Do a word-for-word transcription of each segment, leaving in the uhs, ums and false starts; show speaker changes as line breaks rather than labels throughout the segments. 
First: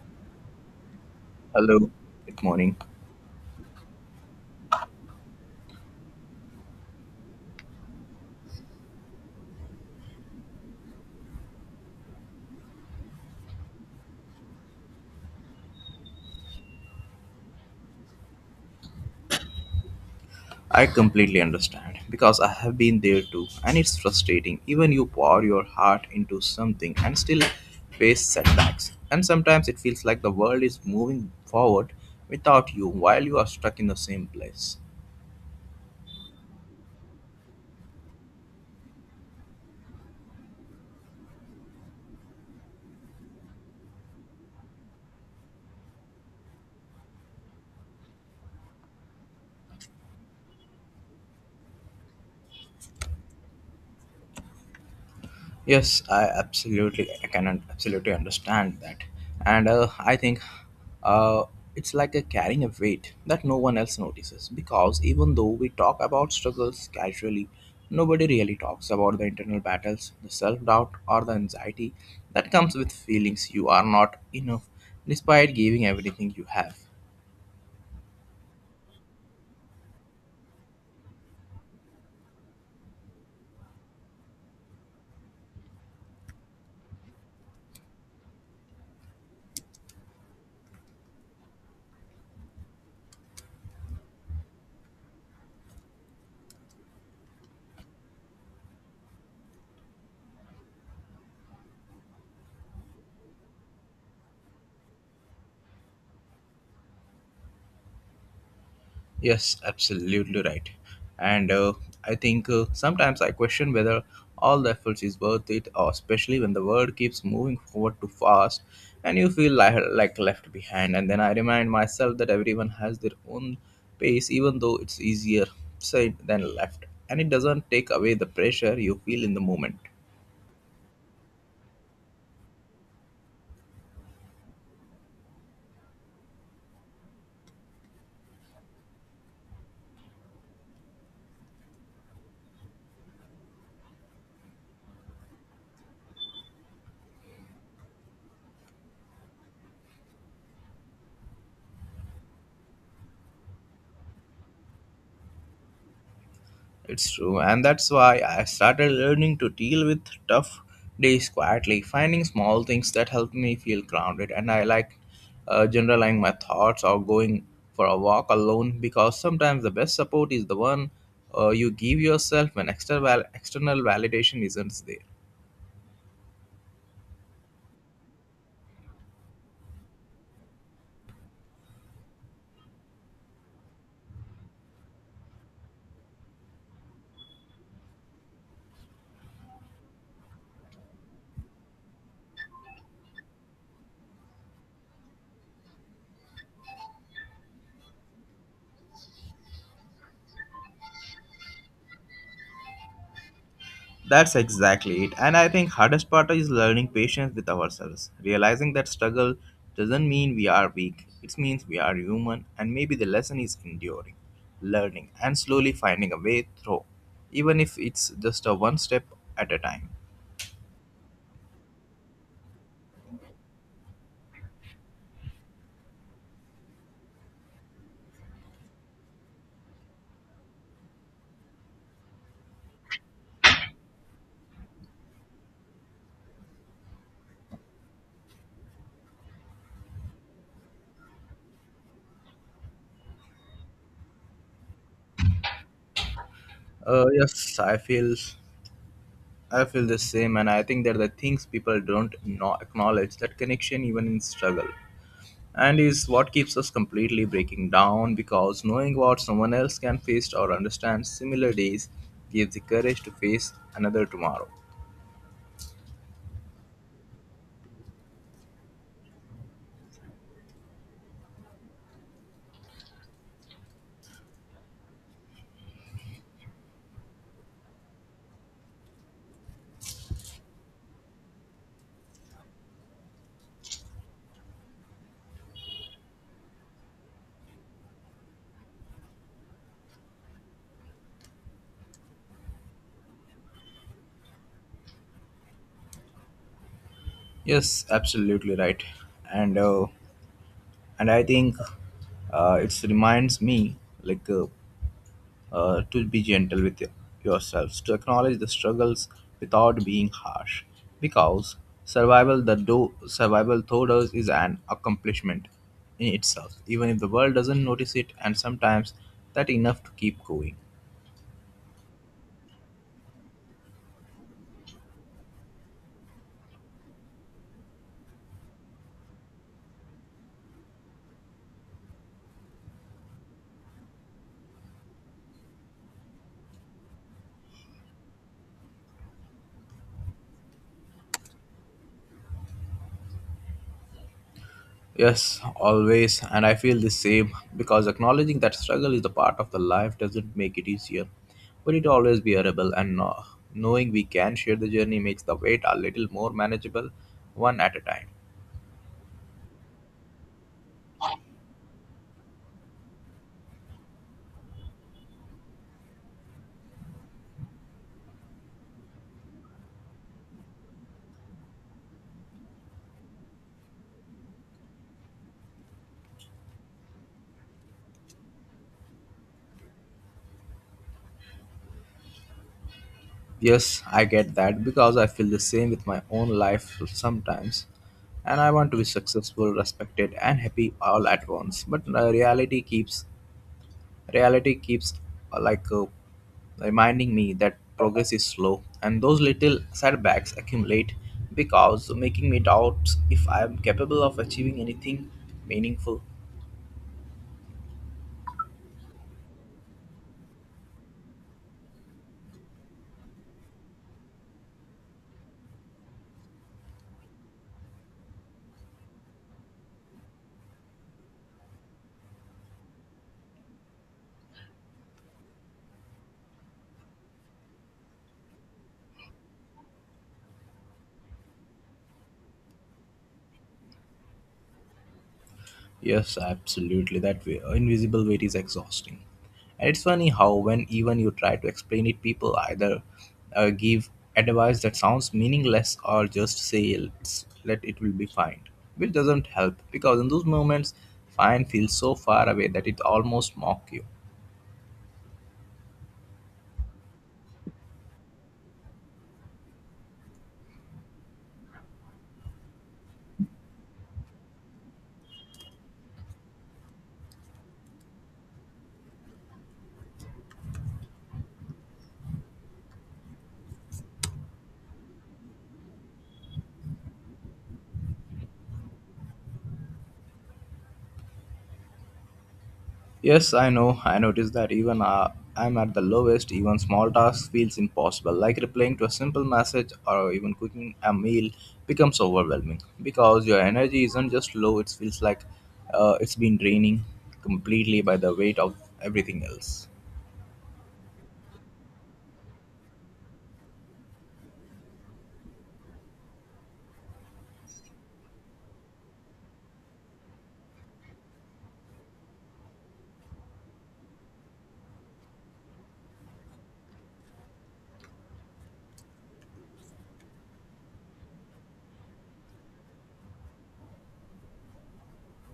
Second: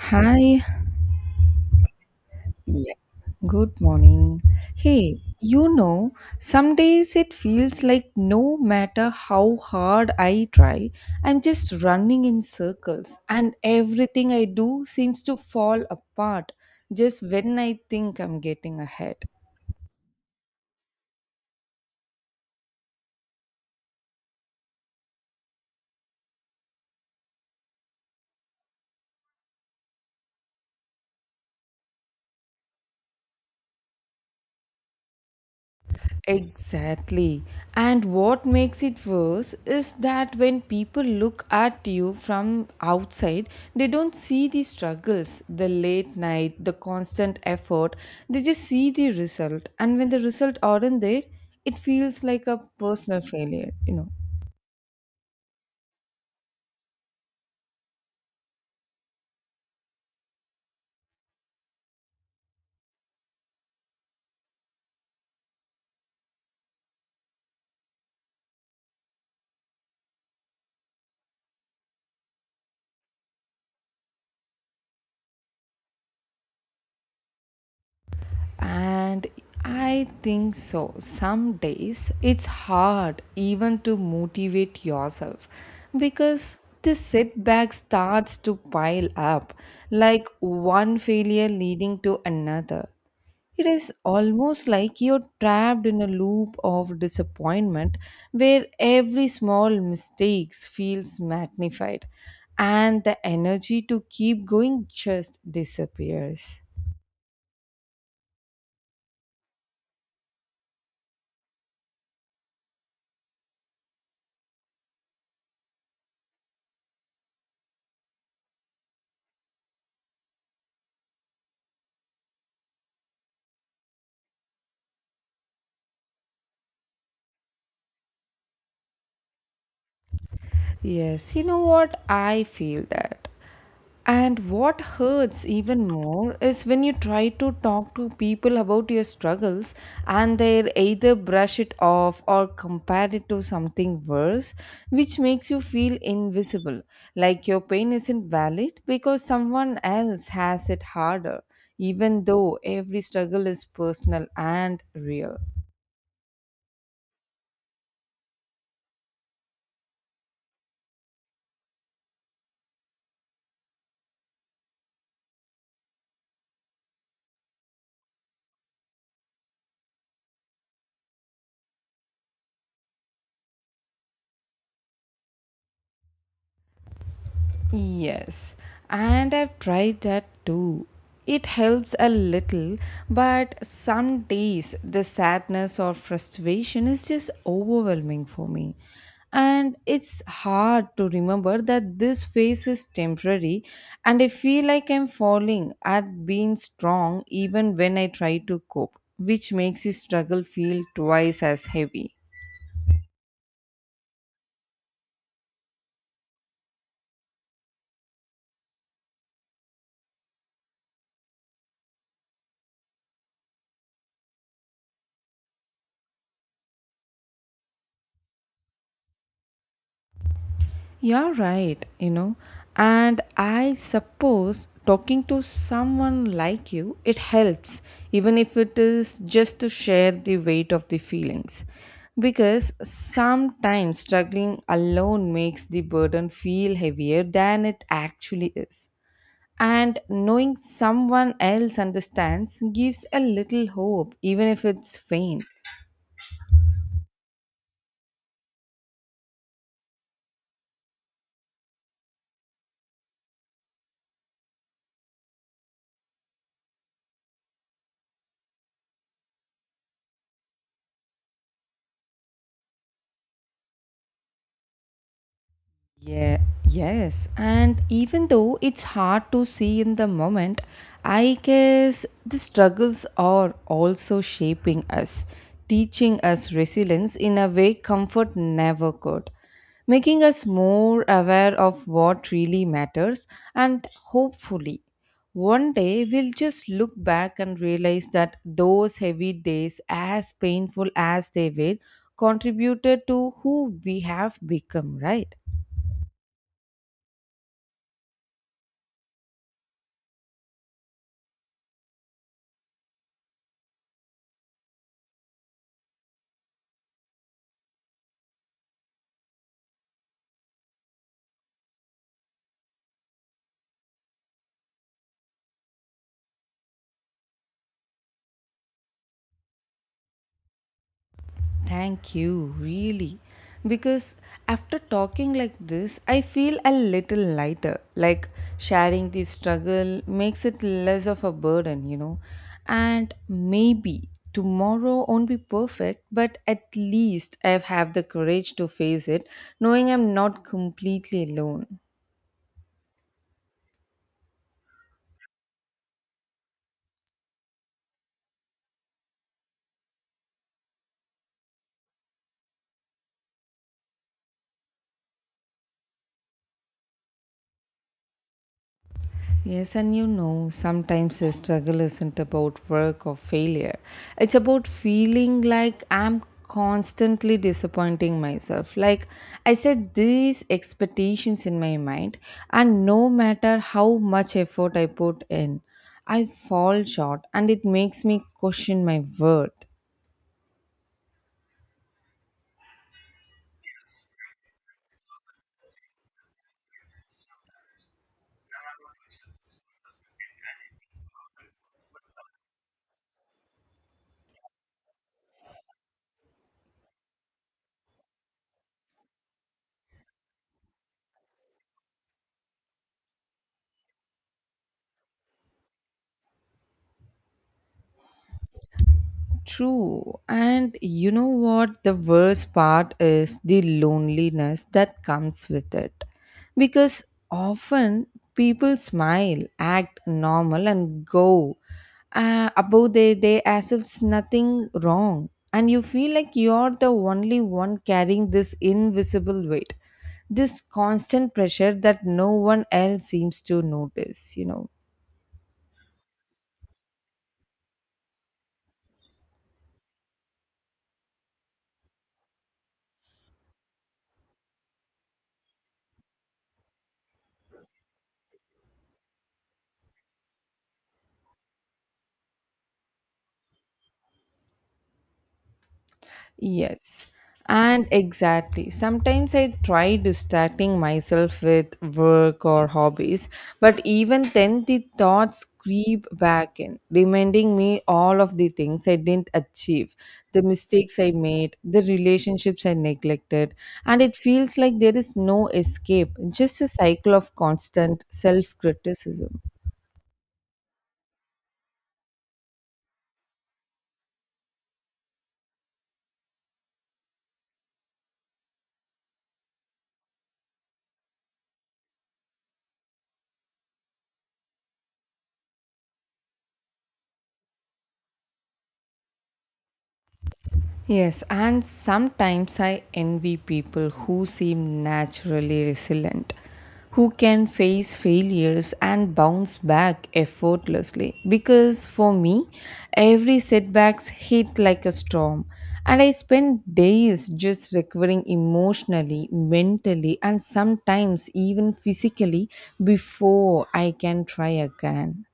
Hi,
Hello, good morning.
yeah, good morning. Hey, you know, some days it feels like no matter how hard I try, I'm just running in circles, and everything I do seems to fall apart just when I think I'm getting ahead.
I completely understand because I have been there too, and it's frustrating. Even you pour your heart into something and still face setbacks. And sometimes it feels like the world is moving forward without you while you are stuck in the same place.
Exactly. And what makes it worse is that when people look at you from outside, they don't see the struggles, the late night, the constant effort. They just see the result. And when the result aren't there, it feels like a personal failure, you know.
Yes, I absolutely I can un- absolutely understand that, and uh, I think uh, it's like a carrying a weight that no one else notices because even though we talk about struggles casually, nobody really talks about the internal battles, the self-doubt, or the anxiety that comes with feelings you are not enough despite giving everything you have.
And I think so. Some days it's hard even to motivate yourself because the setback starts to pile up like one failure leading to another. It is almost like you're trapped in a loop of disappointment where every small mistakes feels magnified and the energy to keep going just disappears.
Yes, absolutely right. And uh, I think uh, sometimes I question whether all the efforts is worth it, or especially when the world keeps moving forward too fast and you feel like, like left behind. And then I remind myself that everyone has their own pace, even though it's easier said than left. And it doesn't take away the pressure you feel in the moment.
Yes, you know what? I feel that. And what hurts even more is when you try to talk to people about your struggles and they either brush it off or compare it to something worse, which makes you feel invisible, like your pain isn't valid because someone else has it harder, even though every struggle is personal and real.
It's true, and that's why I started learning to deal with tough days quietly, finding small things that help me feel grounded. And I like uh, generalizing my thoughts or going for a walk alone because sometimes the best support is the one uh, you give yourself when external, external validation isn't there.
Yes, and I've tried that too. It helps a little, but some days the sadness or frustration is just overwhelming for me. And it's hard to remember that this phase is temporary, and I feel like I'm falling at being strong even when I try to cope, which makes the struggle feel twice as heavy.
That's exactly it. And I think hardest part is learning patience with ourselves, realizing that struggle doesn't mean we are weak. It means we are human, and maybe the lesson is enduring, learning and slowly finding a way through, even if it's just a one step at a time.
You're right, you know. And I suppose talking to someone like you, it helps, even if it is just to share the weight of the feelings. Because sometimes struggling alone makes the burden feel heavier than it actually is. And knowing someone else understands gives a little hope, even if it's faint.
Uh, yes, I feel I feel the same, and I think that the things people don't no- acknowledge that connection even in struggle and is what keeps us completely breaking down, because knowing what someone else can face or understand similar days gives the courage to face another tomorrow.
Yeah, yes. And even though it's hard to see in the moment, I guess the struggles are also shaping us, teaching us resilience in a way comfort never could, making us more aware of what really matters. And hopefully, one day we'll just look back and realize that those heavy days, as painful as they were, contributed to who we have become, right?
Yes, absolutely right. And uh, and i think uh, it reminds me like uh, uh, to be gentle with y- yourselves, to acknowledge the struggles without being harsh, because survival the do survival through us is an accomplishment in itself, even if the world doesn't notice it, and sometimes that enough to keep going.
Thank you, really. Because after talking like this, I feel a little lighter. Like sharing the struggle makes it less of a burden, you know. And maybe tomorrow won't be perfect, but at least I have the courage to face it, knowing I'm not completely alone.
Yes, always, and I feel the same because acknowledging that struggle is the part of the life doesn't make it easier, but it always bearable. And uh, knowing we can share the journey makes the weight a little more manageable, one at a time.
Yes, and you know, sometimes the struggle isn't about work or failure. It's about feeling like I'm constantly disappointing myself. Like I set these expectations in my mind, and no matter how much effort I put in, I fall short, and it makes me question my worth.
Yes, I get that because I feel the same with my own life sometimes. And I want to be successful, respected, and happy all at once. But uh, reality keeps reality keeps uh, like uh, reminding me that progress is slow, and those little setbacks accumulate because making me doubt if I am capable of achieving anything meaningful.
True. And you know what? The worst part is the loneliness that comes with it. Because often people smile, act normal, and go uh, about their day as if it's nothing wrong. And you feel like you're the only one carrying this invisible weight, this constant pressure that no one else seems to notice, you know.
Yes, absolutely. That way, invisible weight is exhausting. And it's funny how, when even you try to explain it, people either uh, give advice that sounds meaningless or just say, let's, let it will be fine, which doesn't help because in those moments, fine feels so far away that it almost mocks you.
Yes, and exactly. Sometimes I try distracting myself with work or hobbies, but even then the thoughts creep back in, reminding me all of the things I didn't achieve, the mistakes I made, the relationships I neglected, and it feels like there is no escape, just a cycle of constant self criticism.
Yes, I know. I noticed that even uh, I'm at the lowest, even small tasks feels impossible. Like replying to a simple message or even cooking a meal becomes overwhelming because your energy isn't just low, it feels like uh, it's been draining completely by the weight of everything else.
Yes, and sometimes I envy people who seem naturally resilient, who can face failures and bounce back effortlessly. Because for me, every setbacks hit like a storm, and I spend days just recovering emotionally, mentally, and sometimes even physically before I can try again.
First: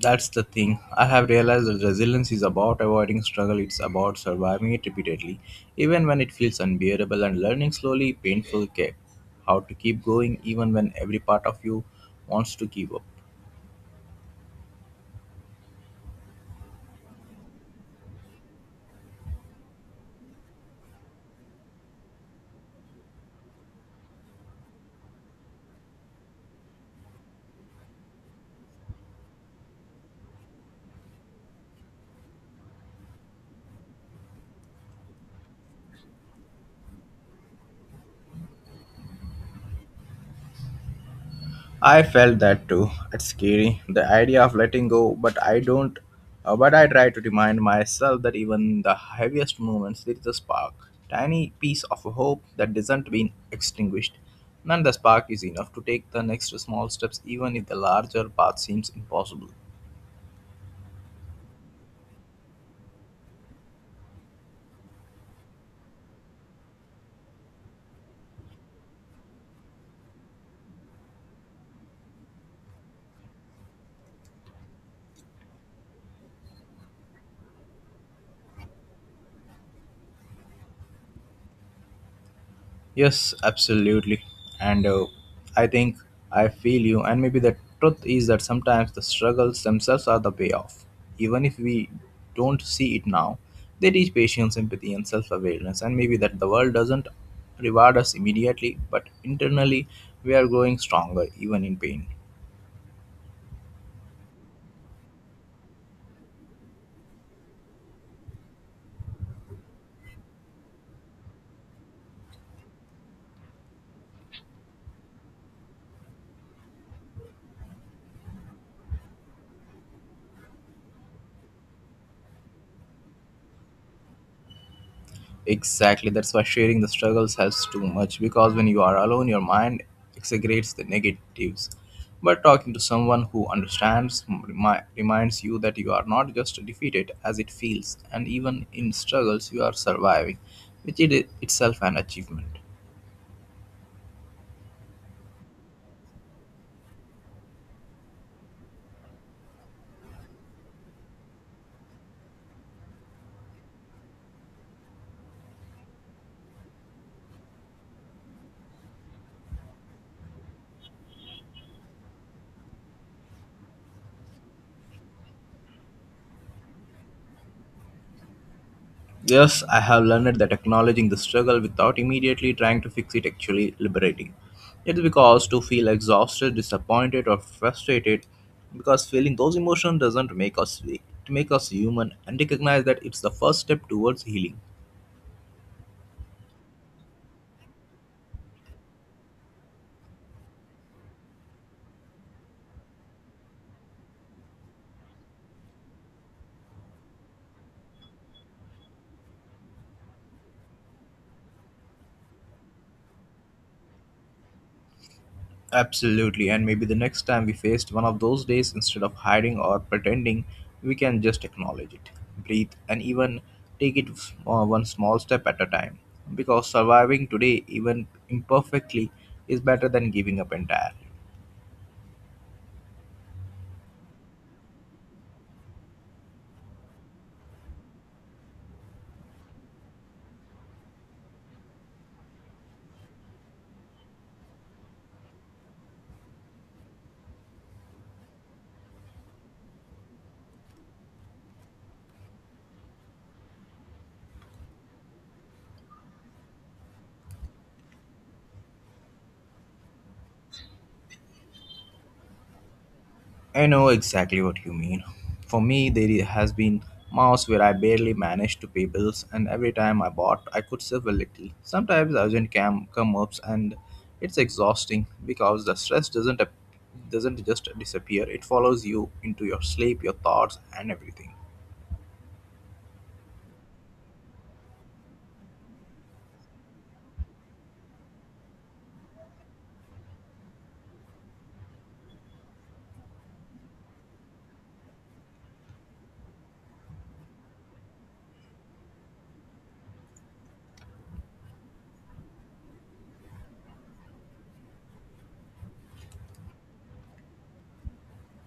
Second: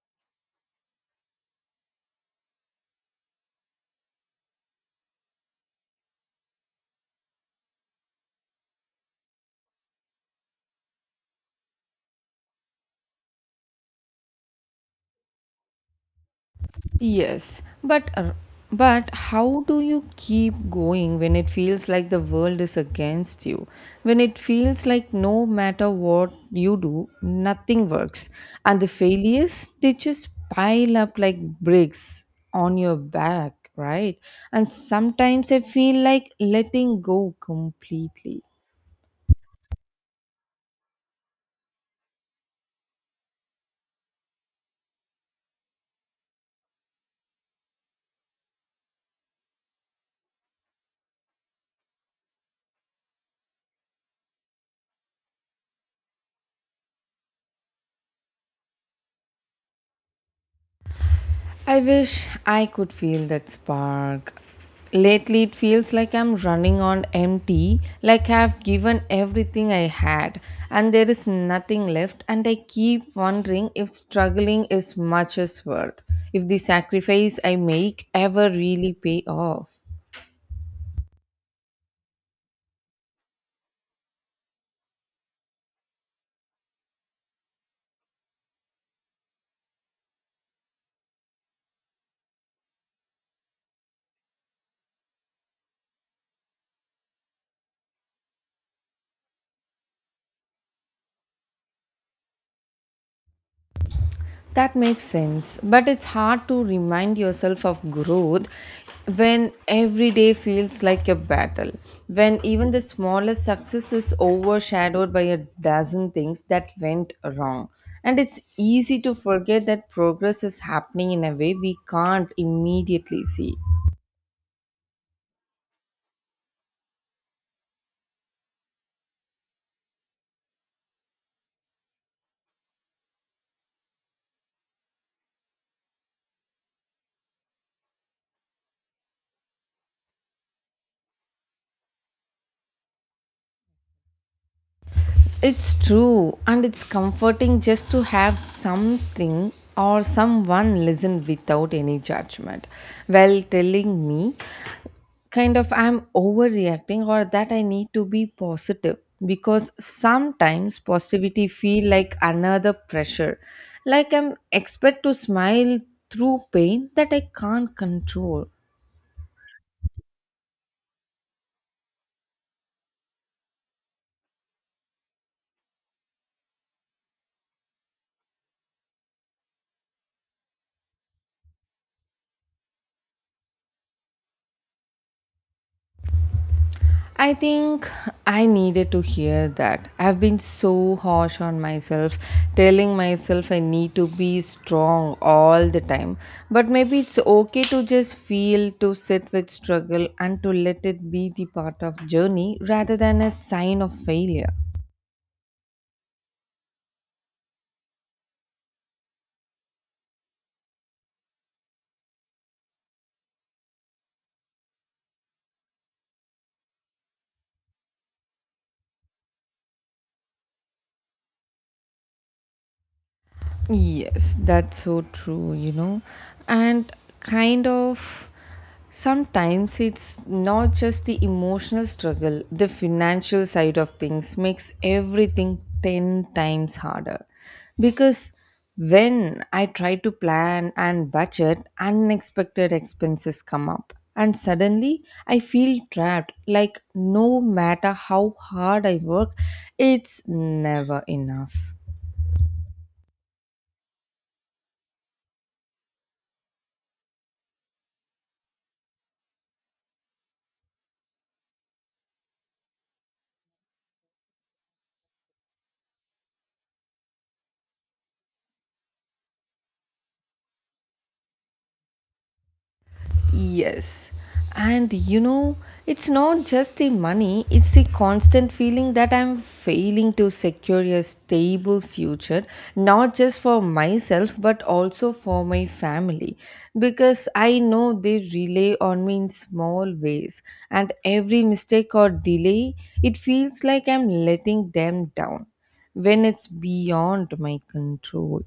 That's the thing. I have realized that resilience is about avoiding struggle, it's about surviving it repeatedly, even when it feels unbearable, and learning slowly, painful care. How to keep going even when every part of you wants to give up.
Yes, but uh, but how do you keep going when it feels like the world is against you? When it feels like no matter what you do, nothing works, and the failures they just pile up like bricks on your back, right? And sometimes I feel like letting go completely.
I felt that too. It's scary, the idea of letting go, but I don't. Uh, but I try to remind myself that even the heaviest moments, there is a spark, tiny piece of hope that doesn't been extinguished. And the spark is enough to take the next small steps, even if the larger path seems impossible.
I wish I could feel that spark. Lately, it feels like I'm running on empty, like I've given everything I had, and there is nothing left. And I keep wondering if struggling is much as worth, if the sacrifice I make ever really pay off.
Yes, absolutely. And uh, I think I feel you. And maybe the truth is that sometimes the struggles themselves are the payoff. Even if we don't see it now, they teach patience, empathy, and self awareness. And maybe that the world doesn't reward us immediately, but internally we are growing stronger, even in pain.
That makes sense, but it's hard to remind yourself of growth when every day feels like a battle, when even the smallest success is overshadowed by a dozen things that went wrong. And it's easy to forget that progress is happening in a way we can't immediately see.
Exactly, that's why sharing the struggles helps too much because when you are alone, your mind exaggerates the negatives. But talking to someone who understands remi- reminds you that you are not just defeated as it feels, and even in struggles, you are surviving, which is itself an achievement.
It's true, and it's comforting just to have something or someone listen without any judgment while telling me kind of I'm overreacting or that I need to be positive because sometimes positivity feel like another pressure like I'm expect to smile through pain that I can't control.
Yes, I have learned that acknowledging the struggle without immediately trying to fix it actually liberating. It's because to feel exhausted, disappointed, or frustrated, because feeling those emotions doesn't make us weak. It makes us human and recognize that it's the first step towards healing.
I think I needed to hear that. I've been so harsh on myself, telling myself I need to be strong all the time. But maybe it's okay to just feel, to sit with struggle, and to let it be the part of journey rather than a sign of failure.
Absolutely, and maybe the next time we faced one of those days, instead of hiding or pretending, we can just acknowledge it, breathe, and even take it uh, one small step at a time. Because surviving today, even imperfectly, is better than giving up entirely.
Yes, that's so true, you know. And kind of sometimes it's not just the emotional struggle, the financial side of things makes everything ten times harder. Because when I try to plan and budget, unexpected expenses come up. And suddenly I feel trapped, like no matter how hard I work, it's never enough.
I know exactly what you mean. For me, there i- has been months where I barely managed to pay bills, and every time I bought, I could save a little. Sometimes urgent cam come ups, and it's exhausting because the stress doesn't ap- doesn't just disappear. It follows you into your sleep, your thoughts, and everything.
Yes. And you know, it's not just the money, it's the constant feeling that I'm failing to secure a stable future, not just for myself, but also for my family. Because I know they rely on me in small ways, and every mistake or delay, it feels like I'm letting them down when it's beyond my control.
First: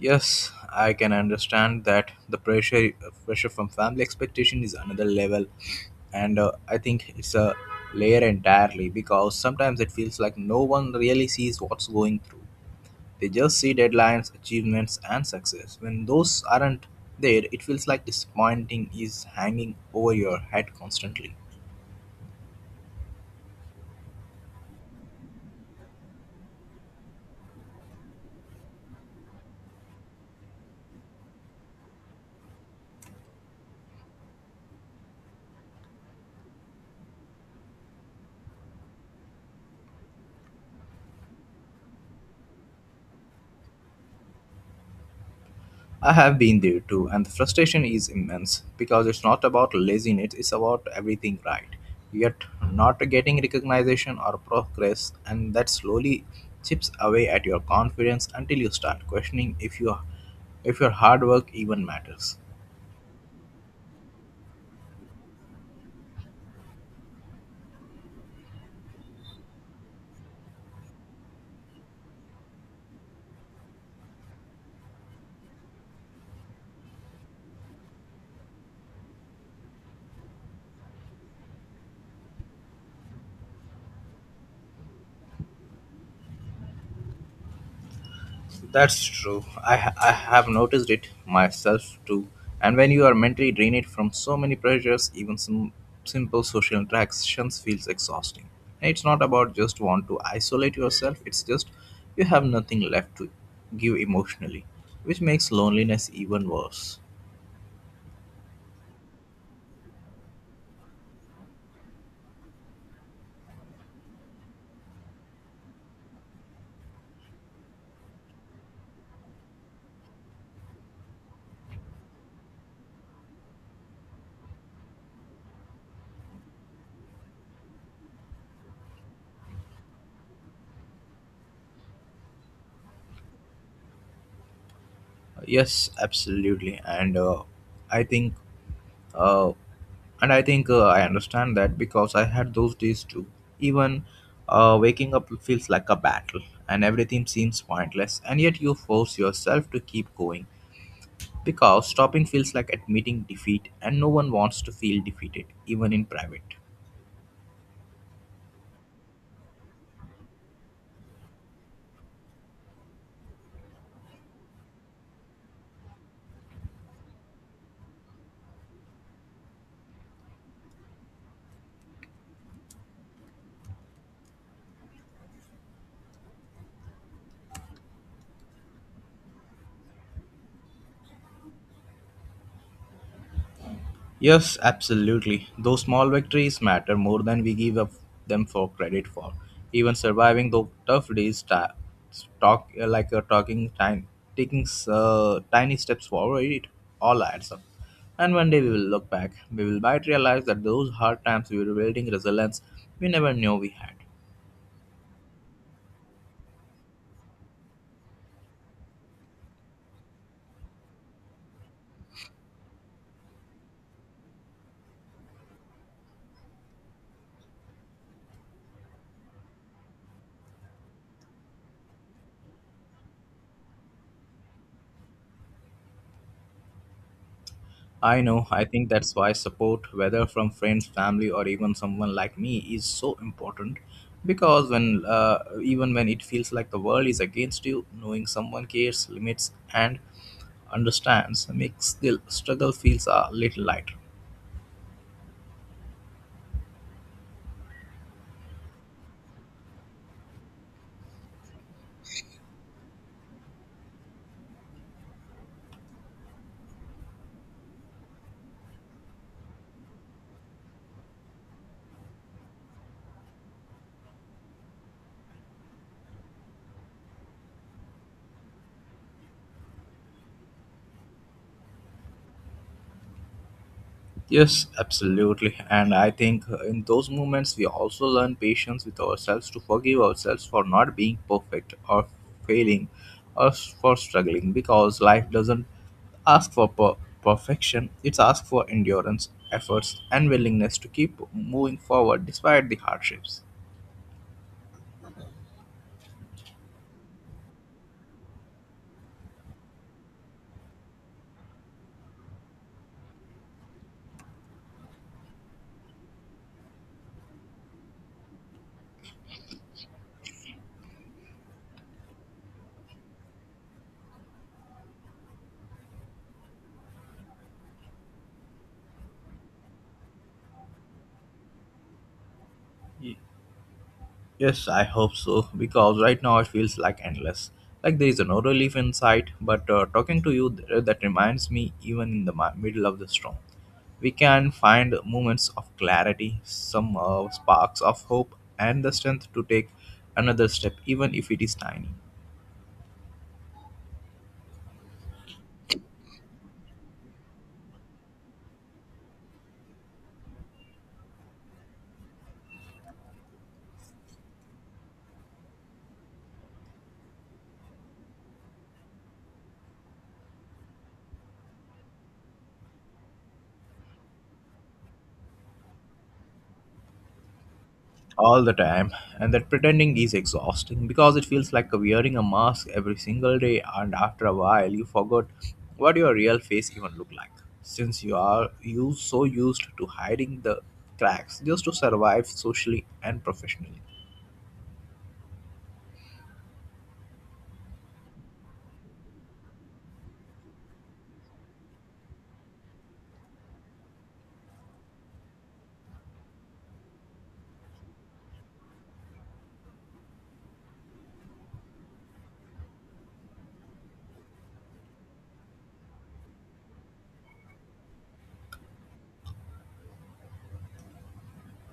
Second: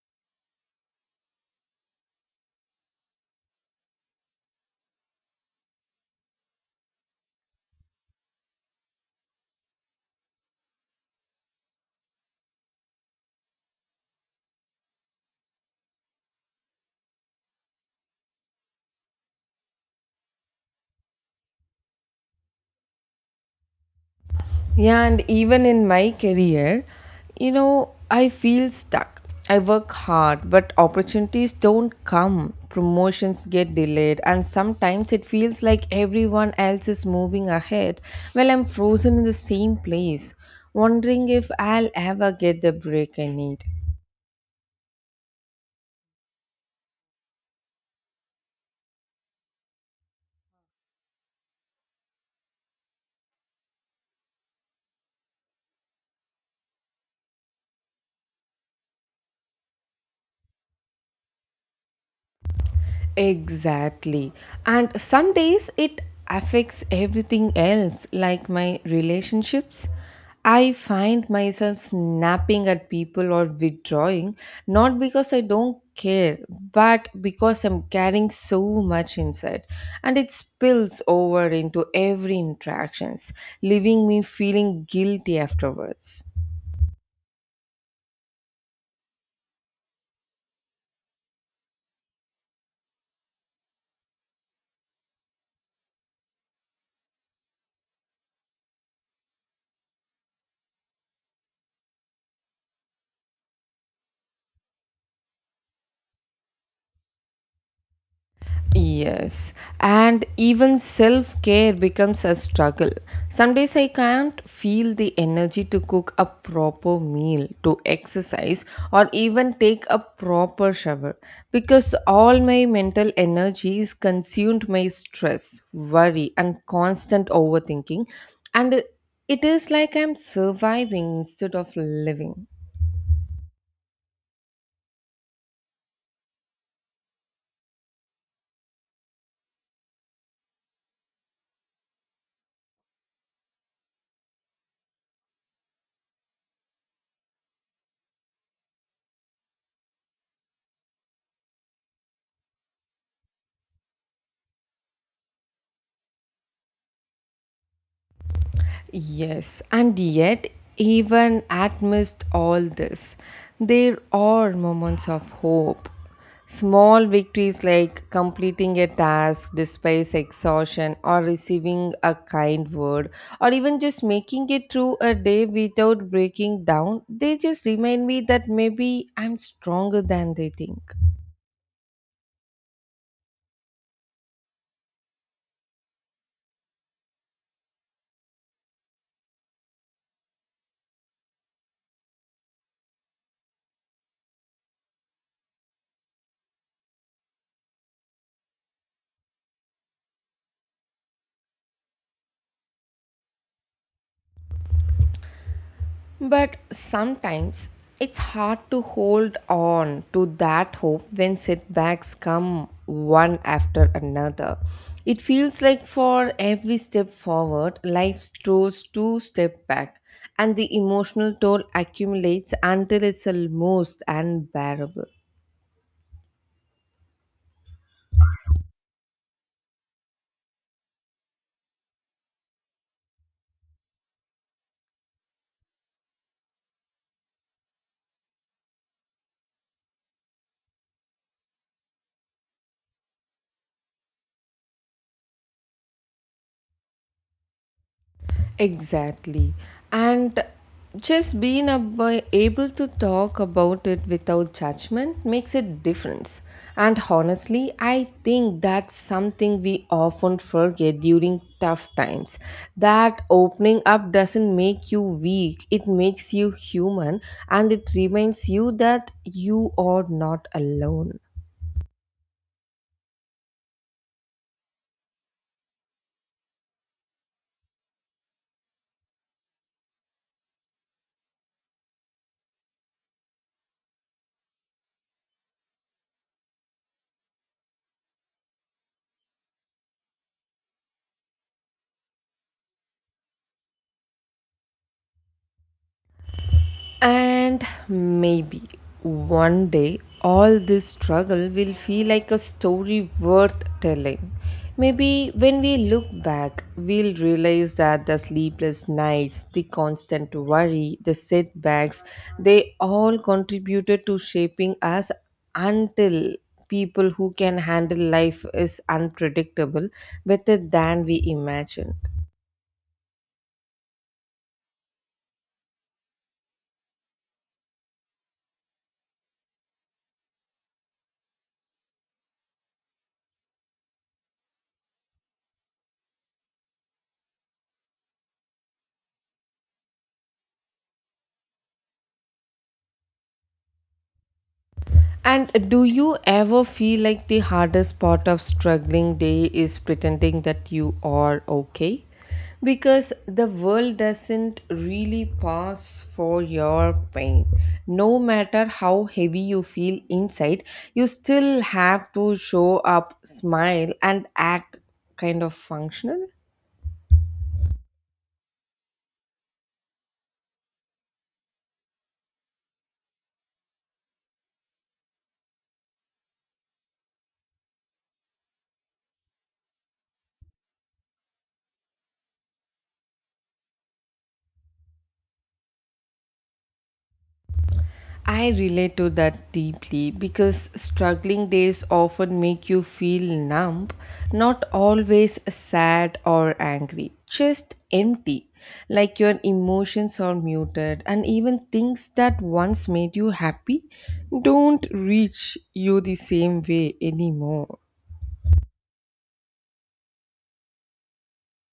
Yes, I can understand that the pressure pressure from family expectation is another level, and uh, I think it's a layer entirely because sometimes it feels like no one really sees what's going through. They just see deadlines, achievements, and success. When those aren't there, it feels like disappointing is hanging over your head constantly.
Yeah, and even in my career, you know, I feel stuck. I work hard, but opportunities don't come. Promotions get delayed, and sometimes it feels like everyone else is moving ahead while I'm frozen in the same place, wondering if I'll ever get the break I need.
I have been there too, and the frustration is immense because it's not about laziness, it's about everything right, yet not getting recognition or progress, and that slowly chips away at your confidence until you start questioning if your if your hard work even matters.
Exactly. And some days it affects everything else, like my relationships. I find myself snapping at people or withdrawing, not because I don't care, but because I'm carrying so much inside. And it spills over into every interactions, leaving me feeling guilty afterwards.
That's true. I, ha- I have noticed it myself too. And when you are mentally drained from so many pressures, even some simple social interactions feels exhausting. And it's not about just want to isolate yourself. It's just you have nothing left to give emotionally, which makes loneliness even worse.
Yes, and even self care becomes a struggle. Some days I can't feel the energy to cook a proper meal, to exercise, or even take a proper shower because all my mental energy is consumed by stress, worry, and constant overthinking. And it it is like I'm surviving instead of living.
Yes, absolutely. And uh, I think Uh, and I think uh, I understand that because I had those days too. Even uh, waking up feels like a battle, and everything seems pointless, and yet you force yourself to keep going because stopping feels like admitting defeat, and no one wants to feel defeated, even in private.
Yes, and yet, even amidst all this, there are moments of hope. Small victories like completing a task despite exhaustion, or receiving a kind word, or even just making it through a day without breaking down, they just remind me that maybe I'm stronger than they think.
Yes, absolutely. Those small victories matter more than we give up them for credit for. Even surviving those tough days ta- talk uh, like a talking time, taking uh, tiny steps forward, it all adds up. And one day we will look back. We will might realize that those hard times we were building resilience we never knew we had.
But sometimes it's hard to hold on to that hope when setbacks come one after another. It feels like for every step forward, life throws two steps back, and the emotional toll accumulates until it's almost unbearable.
I know, I think that's why support, whether from friends, family, or even someone like me, is so important. Because when, uh, even when it feels like the world is against you, knowing someone cares, limits, and understands makes the struggle feels a little lighter.
Exactly. And just being ab- able to talk about it without judgment makes a difference. And honestly, I think that's something we often forget during tough times. That opening up doesn't make you weak, it makes you human and it reminds you that you are not alone.
Yes, absolutely. And I think uh, in those moments, we also learn patience with ourselves to forgive ourselves for not being perfect or failing or s- for struggling because life doesn't ask for per- perfection, it's asked for endurance, efforts, and willingness to keep moving forward despite the hardships.
And maybe one day all this struggle will feel like a story worth telling. Maybe when we look back, we'll realize that the sleepless nights, the constant worry, the setbacks, they all contributed to shaping us until people who can handle life is unpredictable better than we imagined.
Yes, I hope so because right now it feels like endless. Like there is no relief in sight, but uh, talking to you th- that reminds me even in the mi- middle of the storm. We can find moments of clarity, some uh, sparks of hope, and the strength to take another step, even if it is tiny.
And do you ever feel like the hardest part of struggling day is pretending that you are okay? Because the world doesn't really pass for your pain. No matter how heavy you feel inside, you still have to show up, smile, and act kind of functional.
All the time, and that pretending is exhausting because it feels like wearing a mask every single day, and after a while you forgot what your real face even looked like, since you are you so used to hiding the cracks just to survive socially and professionally.
I relate to that deeply because struggling days often make you feel numb, not always sad or angry, just empty, like your emotions are muted, and even things that once made you happy don't reach you the same way anymore.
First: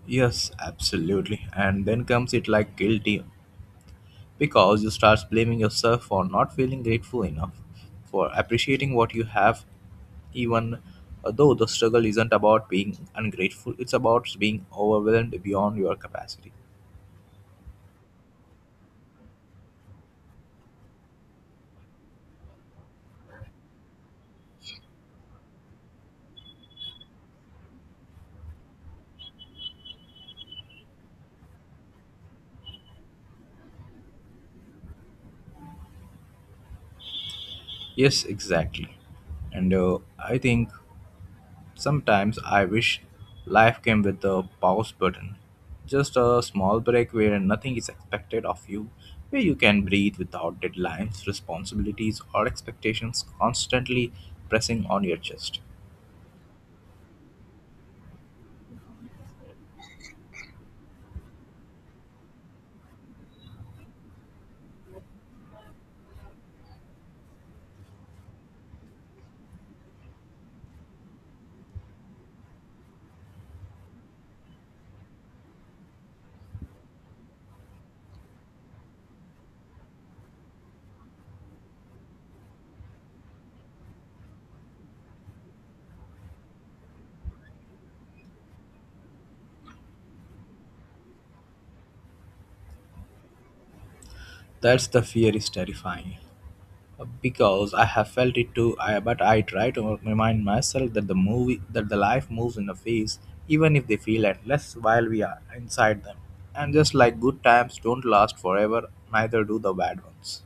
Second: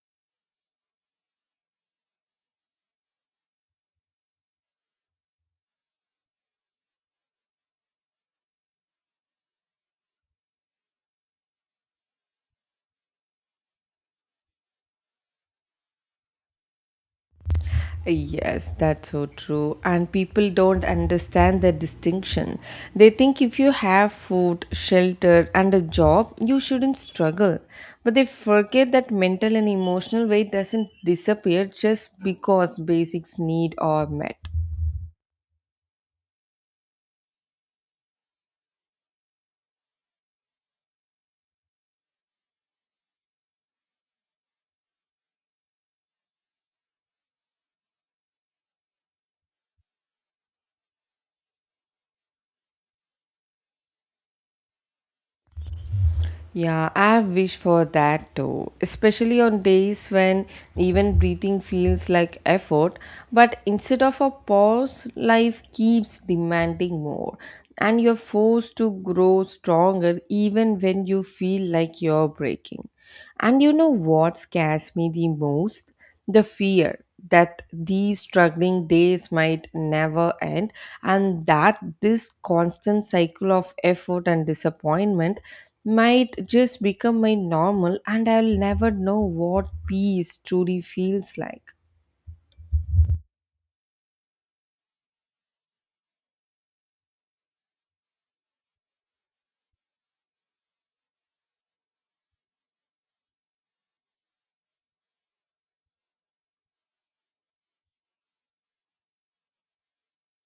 Yes, absolutely, and then comes it like guilty because you start blaming yourself for not feeling grateful enough for appreciating what you have, even though the struggle isn't about being ungrateful, it's about being overwhelmed beyond your capacity.
Yes, that's so true. And people don't understand the distinction. They think if you have food, shelter, and a job, you shouldn't struggle. But they forget that mental and emotional weight doesn't disappear just because basics need are met.
Yes, exactly. and uh, I think Sometimes I wish life came with a pause button, just a small break where nothing is expected of you, where you can breathe without deadlines, responsibilities or expectations constantly pressing on your chest.
Yeah, I have wished for that too, especially on days when even breathing feels like effort. But instead of a pause, life keeps demanding more, and you're forced to grow stronger even when you feel like you're breaking. And you know what scares me the most? The fear that these struggling days might never end and that this constant cycle of effort and disappointment might just become my normal and I'll never know what peace truly feels like.
That's the fear is terrifying, uh, because I have felt it too. I, but I try to remind myself that the movie, that the life moves in a phase, even if they feel endless while we are inside them. And just like good times don't last forever, neither do the bad ones.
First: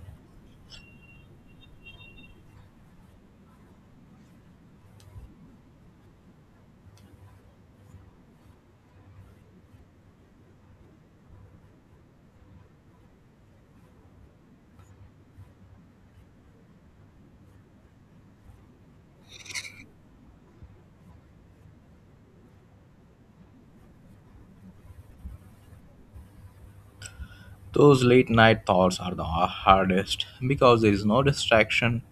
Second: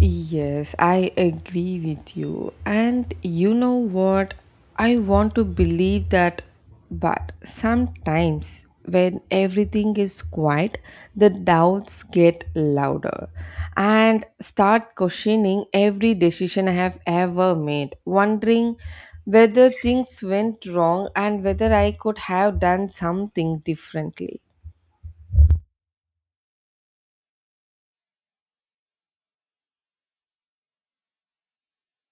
Yes, I agree with you. And you know what? I want to believe that, but sometimes when everything is quiet, the doubts get louder and start questioning every decision I have ever made, wondering whether things went wrong and whether I could have done something differently.
Those late night thoughts are the hardest because there is no distraction,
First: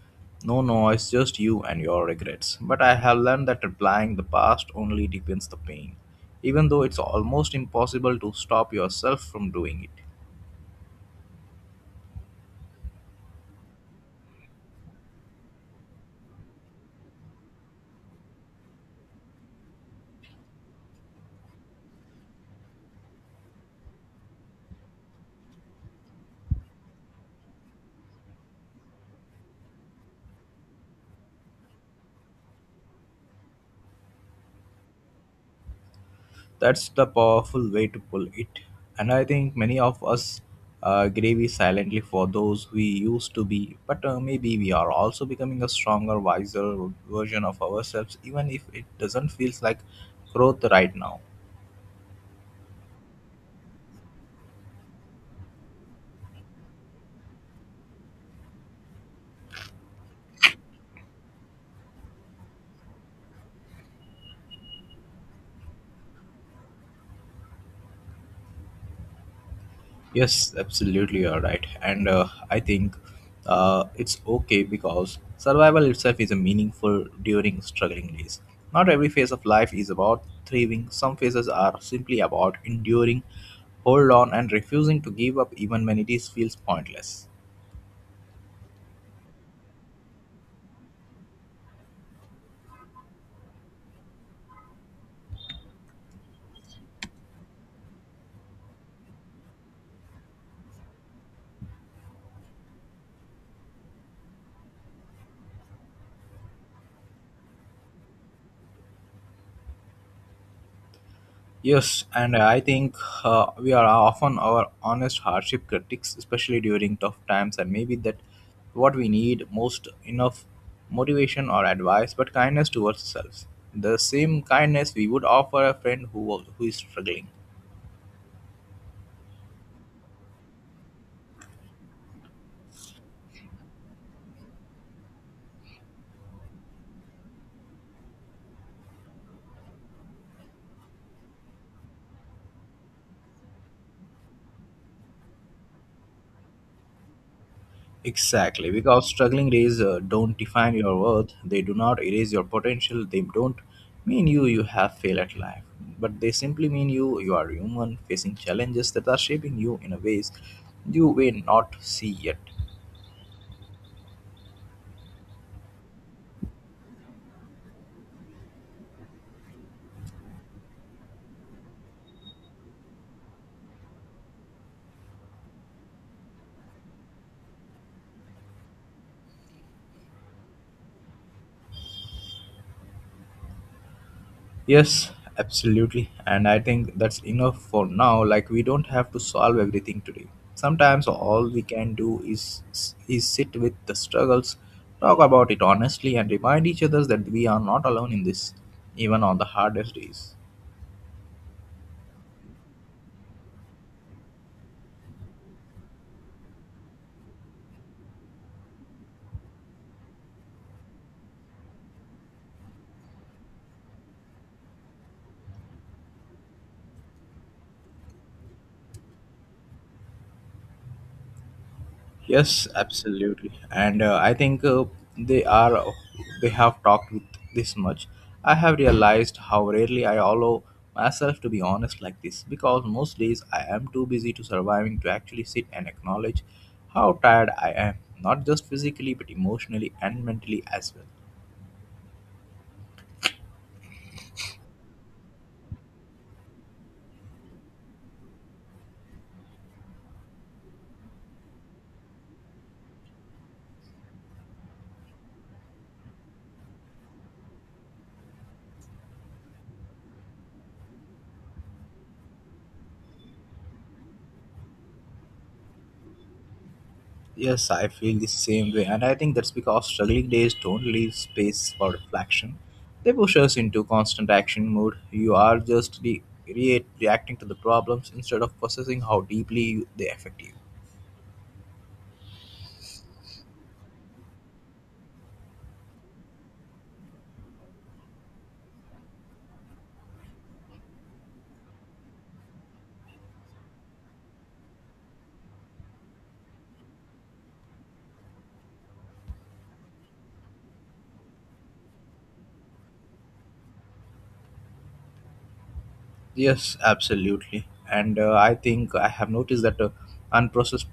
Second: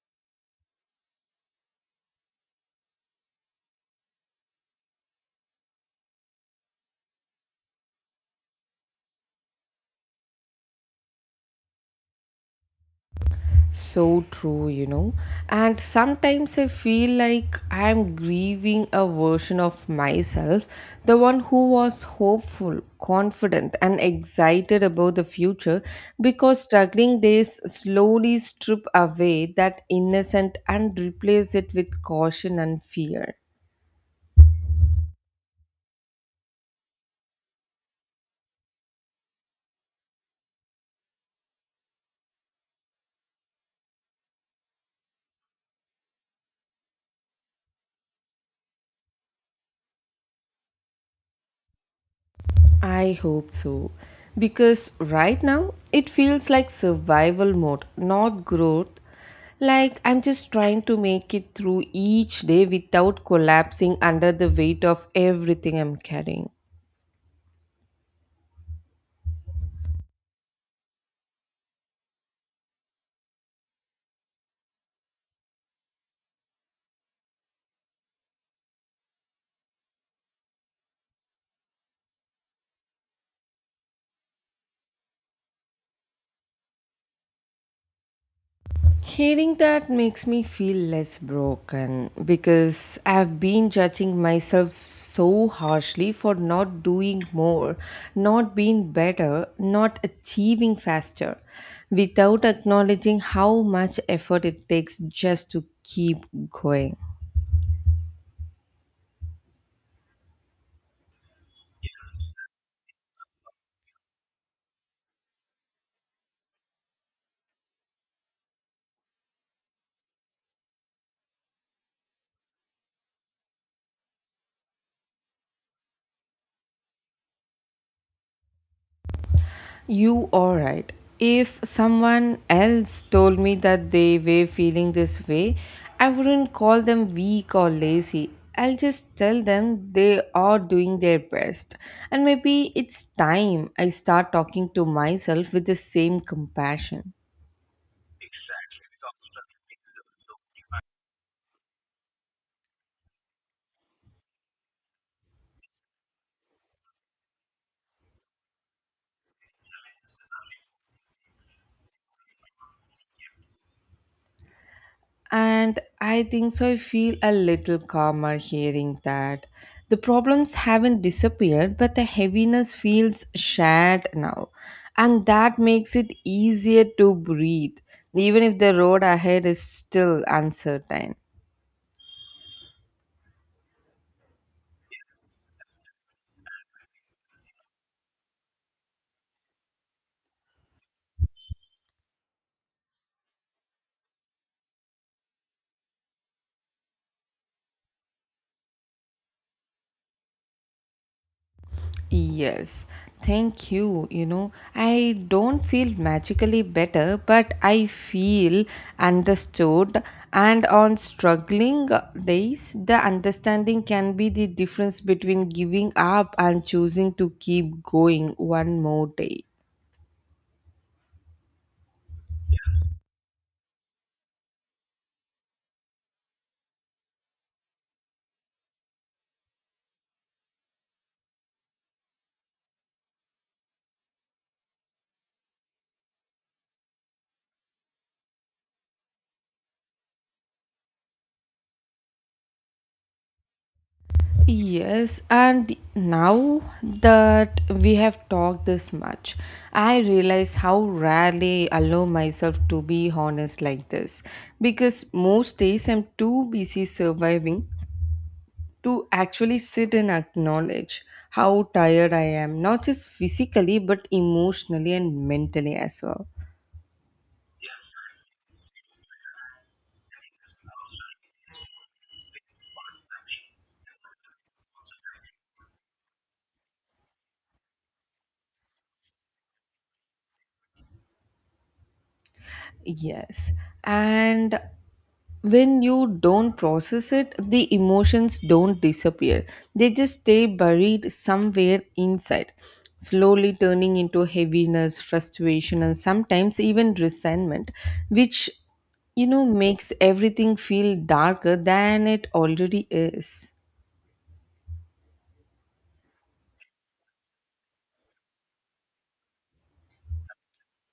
no noise, just you and your regrets. But I have learned that replying the past only deepens the pain, even though it's almost impossible to stop yourself from doing it.
So true, you know. And sometimes I feel like I'm grieving a version of myself, the one who was hopeful, confident, and excited about the future because struggling days slowly strip away that innocent and replace it with caution and fear.
That's the powerful way to pull it. And I think many of us uh, gravy silently for those we used to be, but uh, maybe we are also becoming a stronger, wiser version of ourselves, even if it doesn't feel like growth right now.
I hope so. Because right now it feels like survival mode, not growth. Like I'm just trying to make it through each day without collapsing under the weight of everything I'm carrying.
Yes, absolutely, you're right. And uh, I think uh, it's okay because survival itself is a meaningful during struggling days. Not every phase of life is about thriving. Some phases are simply about enduring, hold on, and refusing to give up even when it is, feels pointless.
Hearing that makes me feel less broken because I've been judging myself so harshly for not doing more, not being better, not achieving faster, without acknowledging how much effort it takes just to keep going.
Yes, and I think uh, we are often our honest hardship critics, especially during tough times, and maybe that what we need most enough motivation or advice, but kindness towards ourselves. The same kindness we would offer a friend who, who is struggling.
You are right. If someone else told me that they were feeling this way, I wouldn't call them weak or lazy. I'll just tell them they are doing their best. And maybe it's time I start talking to myself with the same compassion.
Exactly, because struggling days uh, don't define your worth. They do not erase your potential. They don't mean you you have failed at life, but they simply mean you you are human facing challenges that are shaping you in a ways you may not see yet.
And I think so. I feel a little calmer hearing that. The problems haven't disappeared, but the heaviness feels shared now. And that makes it easier to breathe, even if the road ahead is still uncertain.
Yes, absolutely. And I think that's enough for now. Like we don't have to solve everything today. Sometimes all we can do is is sit with the struggles, talk about it honestly and remind each other that we are not alone in this, even on the hardest days.
Yes, thank you. You know, I don't feel magically better, but I feel understood. And on struggling days, the understanding can be the difference between giving up and choosing to keep going one more day.
Yes, absolutely. And uh, I think uh, they are they have talked with this much. I have realized how rarely I allow myself to be honest like this because most days I am too busy to surviving to actually sit and acknowledge how tired I am, not just physically but emotionally and mentally as well.
Yes, and now that we have talked this much, I realize how rarely I allow myself to be honest like this because most days I'm too busy surviving to actually sit and acknowledge how tired I am, not just physically but emotionally and mentally as well.
Yes, I feel the same way, and I think that's because struggling days don't leave space for reflection. They push us into constant action mode. You are just re- re- reacting to the problems instead of processing how deeply you- they affect you.
Yes. And when you don't process it, the emotions don't disappear. They just stay buried somewhere inside, slowly turning into heaviness, frustration, and sometimes even resentment, which, you know, makes everything feel darker than it already is.
Yes, absolutely. And uh, I think I have noticed that uh, unprocessed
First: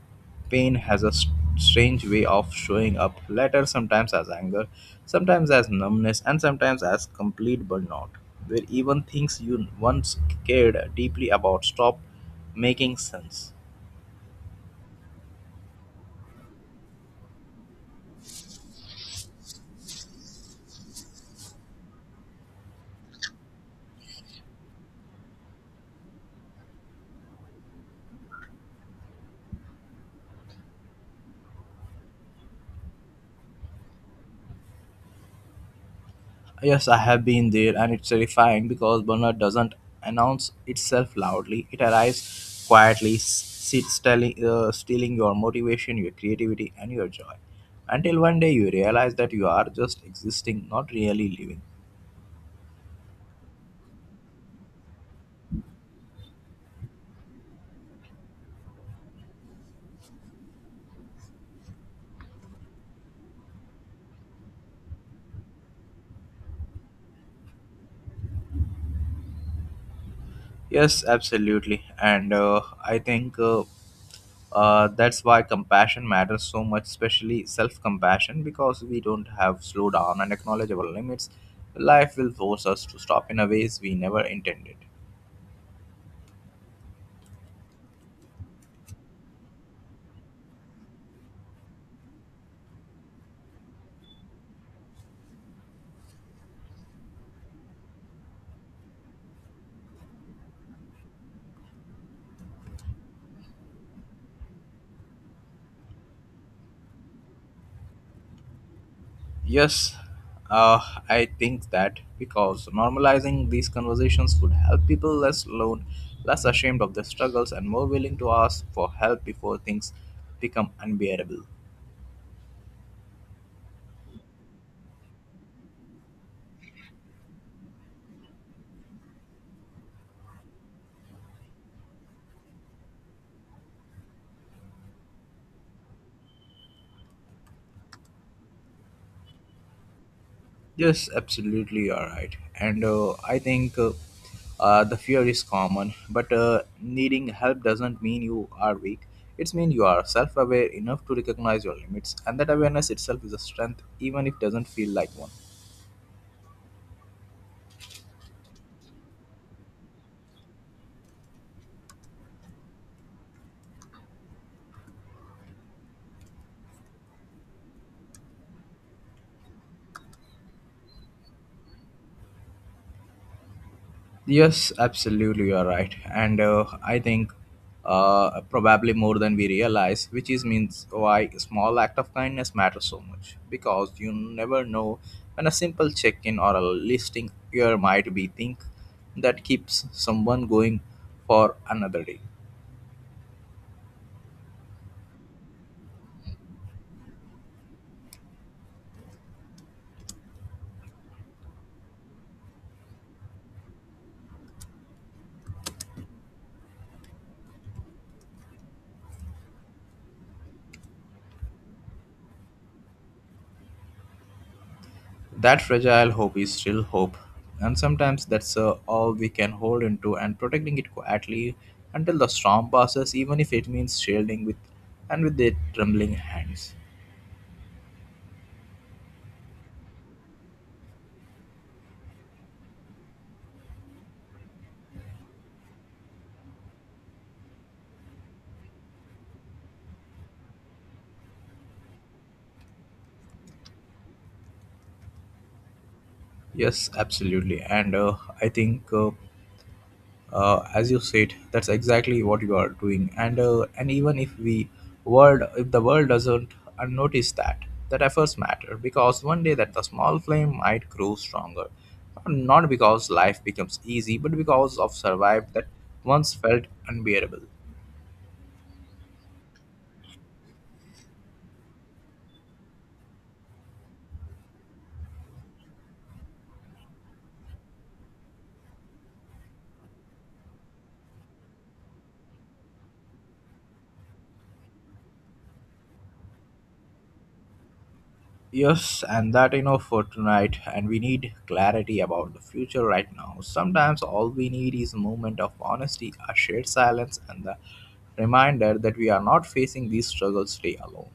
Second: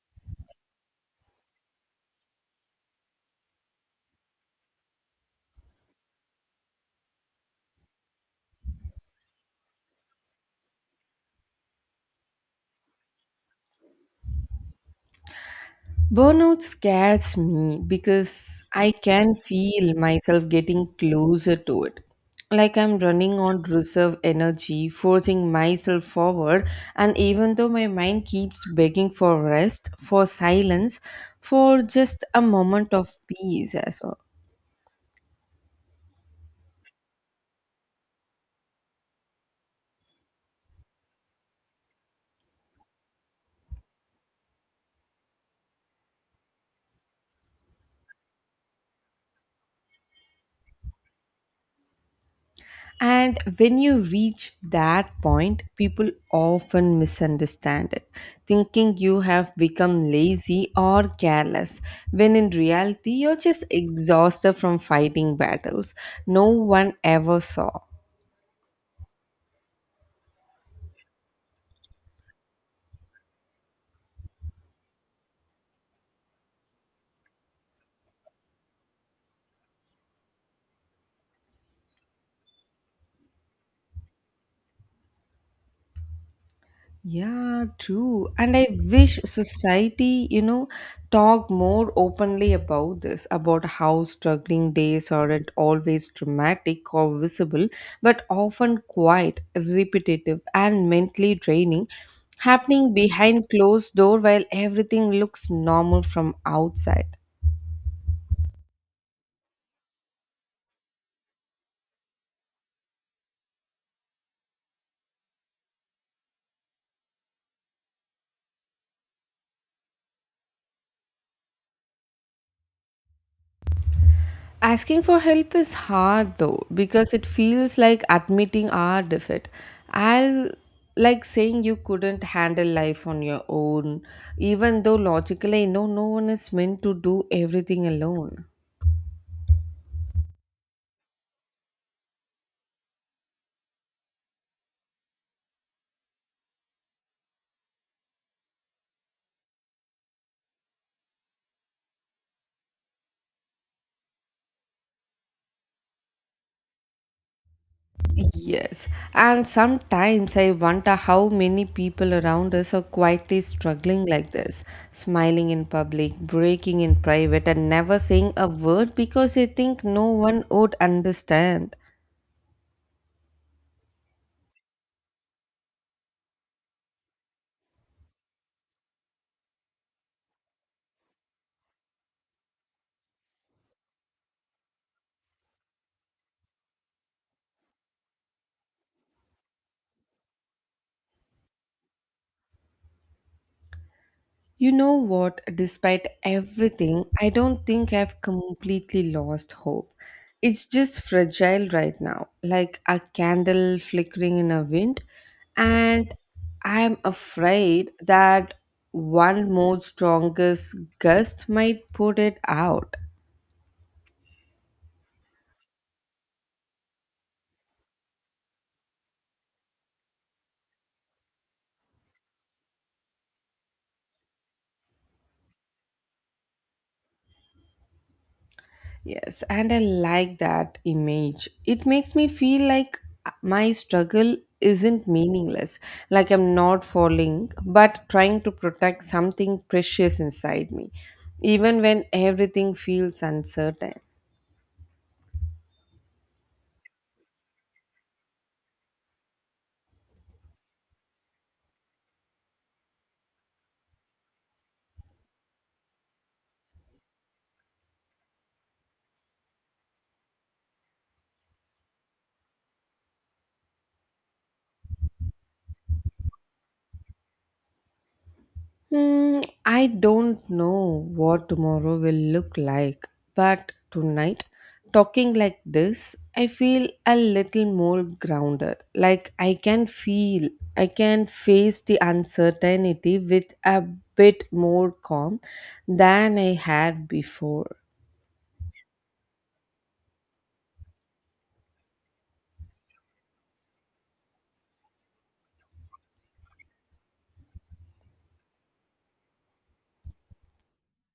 pain has a s- strange way of showing up later, sometimes as anger, sometimes as numbness, and sometimes as complete burnout, where even things you once cared deeply about stop making sense.
Burnout scares me because I can feel myself getting closer to it. Like I'm running on reserve energy, forcing myself forward, and even though my mind keeps begging for rest, for silence, for just a moment of peace as well.
Yes, I have been there, and it's terrifying because Bernard doesn't announce itself loudly. It arrives quietly, s- sits telling, uh, stealing your motivation, your creativity, and your joy. Until one day you realize that you are just existing, not really living.
And when you reach that point, people often misunderstand it, thinking you have become lazy or careless, when in reality, you're just exhausted from fighting battles no one ever saw.
Yes, absolutely. And uh, I think uh, uh, that's why compassion matters so much, especially self compassion, because we don't have slow down and acknowledge our limits. Life will force us to stop in a ways we never intended.
Yeah, true. And I wish society, you know, talk more openly about this, about how struggling days aren't always dramatic or visible, but often quiet, repetitive, and mentally draining, happening behind closed door while everything looks normal from outside.
Yes, uh, I think that because normalizing these conversations would help people less alone, less ashamed of their struggles, and more willing to ask for help before things become unbearable.
Asking for help is hard though because it feels like admitting our defeat. I'll like saying you couldn't handle life on your own, even though logically I know no one is meant to do everything alone.
Yes, absolutely, you're right. And uh, I think uh, uh, the fear is common, but uh, needing help doesn't mean you are weak. It's mean you are self-aware enough to recognize your limits, and that awareness itself is a strength, even if it doesn't feel like one.
Yes, and sometimes I wonder how many people around us are quietly struggling like this, smiling in public, breaking in private, and never saying a word because they think no one would understand.
Yes, absolutely, you are right, and uh, I think uh, probably more than we realize, which is means why a small act of kindness matters so much because you never know when a simple check-in or a listing here might be think that keeps someone going for another day.
You know what? Despite everything, I don't think I've completely lost hope. It's just fragile right now, like a candle flickering in a wind. And I'm afraid that one more strongest gust might put it out.
That fragile hope is still hope, and sometimes that's uh, all we can hold into and protecting it quietly until the storm passes, even if it means shielding with and with the trembling hands.
Yes, and I like that image. It makes me feel like my struggle isn't meaningless, like I'm not falling, but trying to protect something precious inside me, even when everything feels uncertain.
Yes, absolutely. And uh, I think, uh, uh, as you said, that's exactly what you are doing. And uh, and even if we world, if the world doesn't uh, notice that, that efforts matter because one day that the small flame might grow stronger, not because life becomes easy, but because of survive that once felt unbearable.
Hmm, I don't know what tomorrow will look like, but tonight, talking like this, I feel a little more grounded. Like I can feel, I can face the uncertainty with a bit more calm than I had before.
Yes, and that enough for tonight, and we need clarity about the future right now. Sometimes all we need is a moment of honesty, a shared silence, and the reminder that we are not facing these struggles today alone.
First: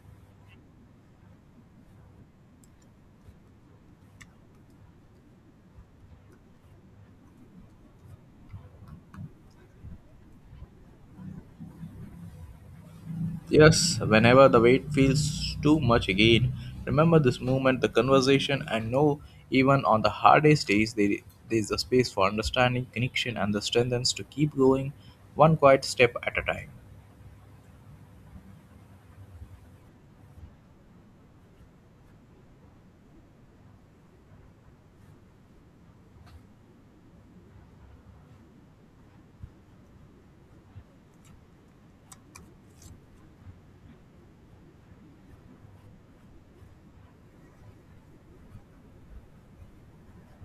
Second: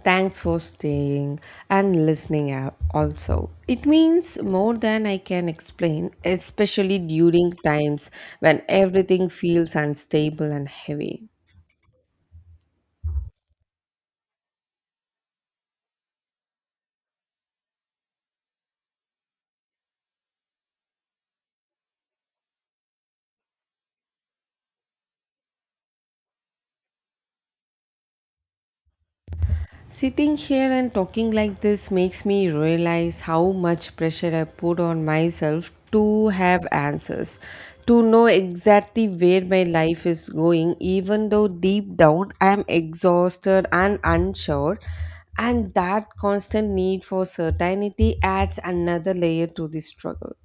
Thanks for staying and listening out also. It means more than I can explain, especially during times when everything feels unstable and heavy.
Yes, whenever the weight feels too much again, remember this moment, the conversation, and know even on the hardest days, there there is a space for understanding, connection, and the strengthens to keep going one quiet step at a time.
Sitting here and talking like this makes me realize how much pressure I put on myself to have answers, to know exactly where my life is going, even though deep down I am exhausted and unsure. And that constant need for certainty adds another layer to the struggle.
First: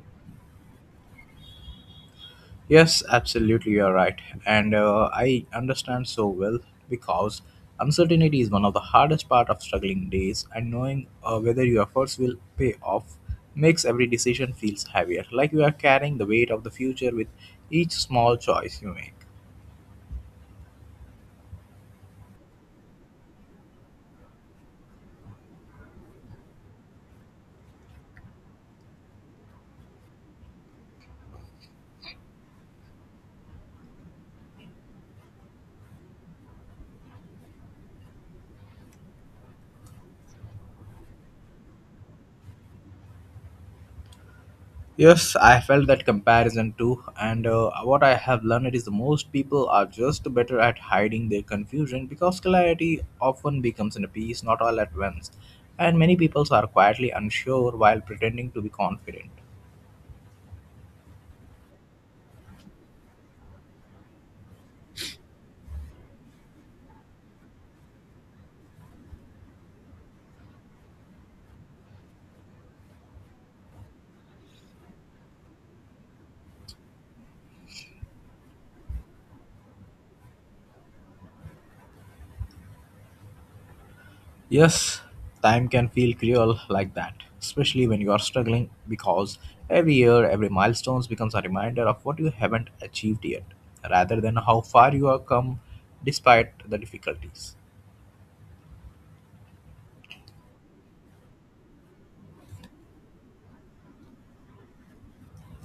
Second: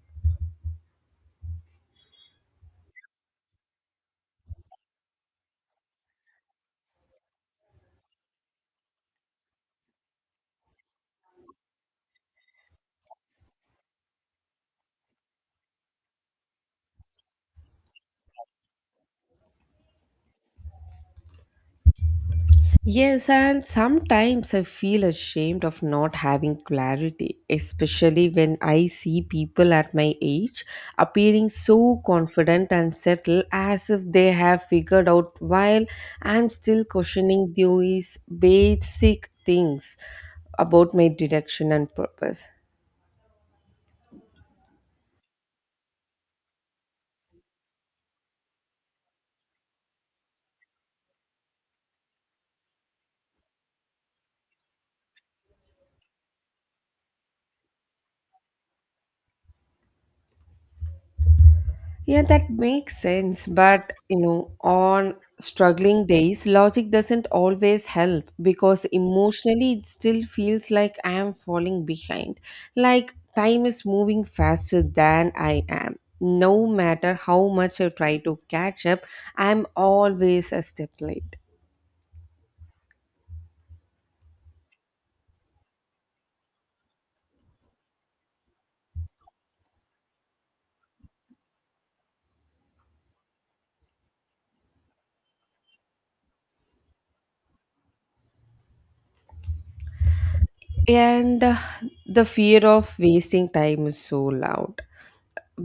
Yes, absolutely, you're right. And uh, I understand so well because uncertainty is one of the hardest part of struggling days and knowing uh, whether your efforts will pay off makes every decision feels heavier, like you are carrying the weight of the future with each small choice you make.
Yes, and sometimes I feel ashamed of not having clarity, especially when I see people at my age appearing so confident and settled as if they have figured out while I'm still questioning these basic things about my direction and purpose.
Yes, I felt that comparison too, and uh, what I have learned is the most people are just better at hiding their confusion because clarity often becomes in a piece, not all at once. And many people are quietly unsure while pretending to be confident.
Yeah, that makes sense. But, you know, on struggling days, logic doesn't always help because emotionally it still feels like I am falling behind. Like time is moving faster than I am. No matter how much I try to catch up, I'm always a step late.
Yes, time can feel cruel like that, especially when you are struggling because every year, every milestone becomes a reminder of what you haven't achieved yet, rather than how far you have come despite the difficulties.
And uh, the fear of wasting time is so loud,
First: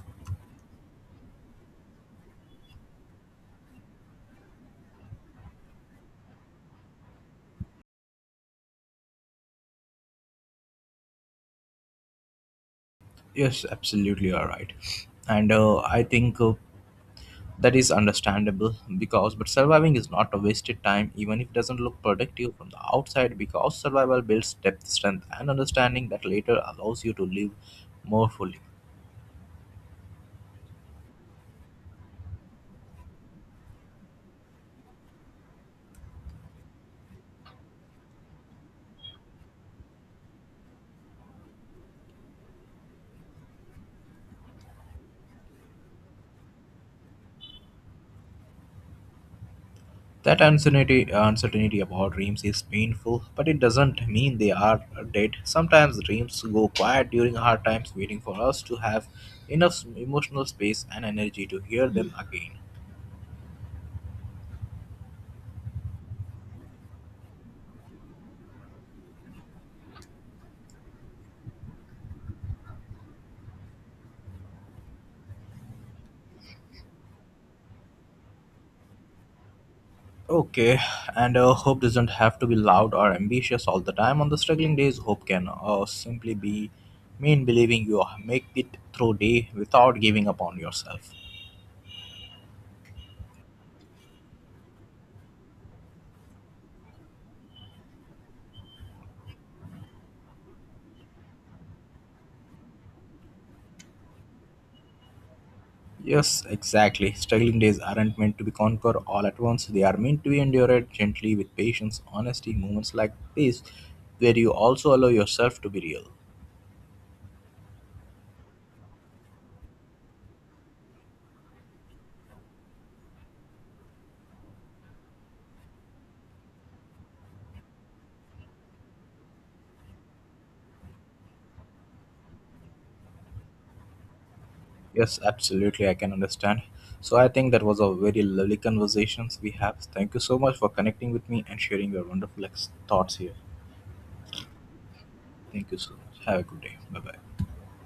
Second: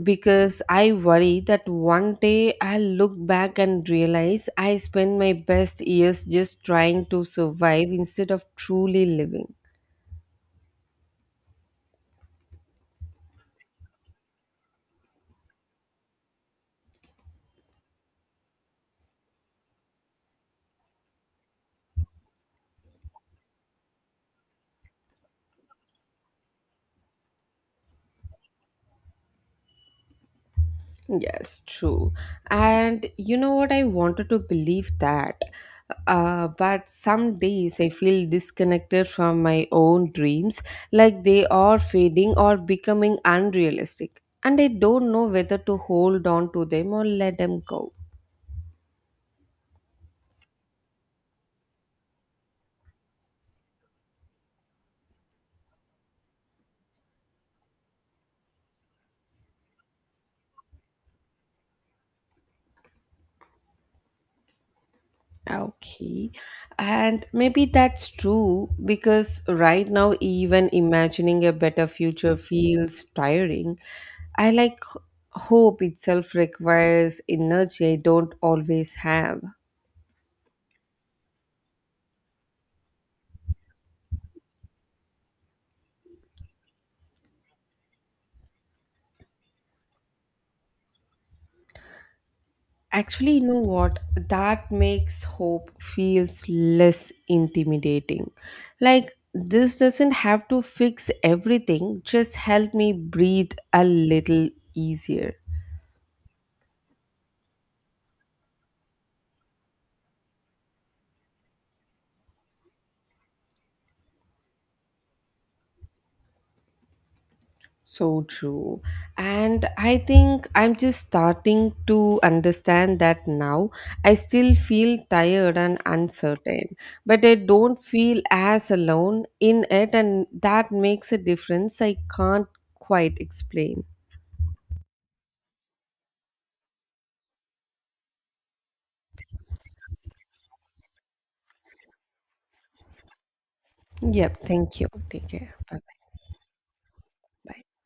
because I worry that one day I'll look back and realize I spent my best years just trying to survive instead of truly living.
Yes, absolutely, you are right. And uh, I think uh, that is understandable because, but surviving is not a wasted time, even if it doesn't look productive from the outside, because survival builds depth, strength, and understanding that later allows you to live more fully.
Yes, true. And you know what? I wanted to believe that. Uh, but some days I feel disconnected from my own dreams, like they are fading or becoming unrealistic. And I don't know whether to hold on to them or let them go.
That uncertainty, uncertainty about dreams is painful, but it doesn't mean they are dead. Sometimes dreams go quiet during hard times, waiting for us to have enough emotional space and energy to hear them again.
Okay, and maybe that's true because right now, even imagining a better future feels tiring. I like h- hope itself requires energy I don't always have.
Okay, and uh, hope doesn't have to be loud or ambitious all the time. On the struggling days, hope can uh, simply be mean believing you make it through day without giving up on yourself.
Actually, you know what? That makes hope feels less intimidating. Like this doesn't have to fix everything, just help me breathe a little easier.
Yes, exactly. Struggling days aren't meant to be conquered all at once. They are meant to be endured gently with patience, honesty, moments like this, where you also allow yourself to be real.
So true. And I think I'm just starting to understand that now. I still feel tired and uncertain, but I don't feel as alone in it, and that makes a difference I can't quite explain.
Yes, absolutely. I can understand. So I think that was a very lovely conversations we have. Thank you so much for connecting with me and sharing your wonderful ex- thoughts here.
Yep. Thank you. Take care.
Thank you
Bye
so much. Have a good day. Bye bye.
bye.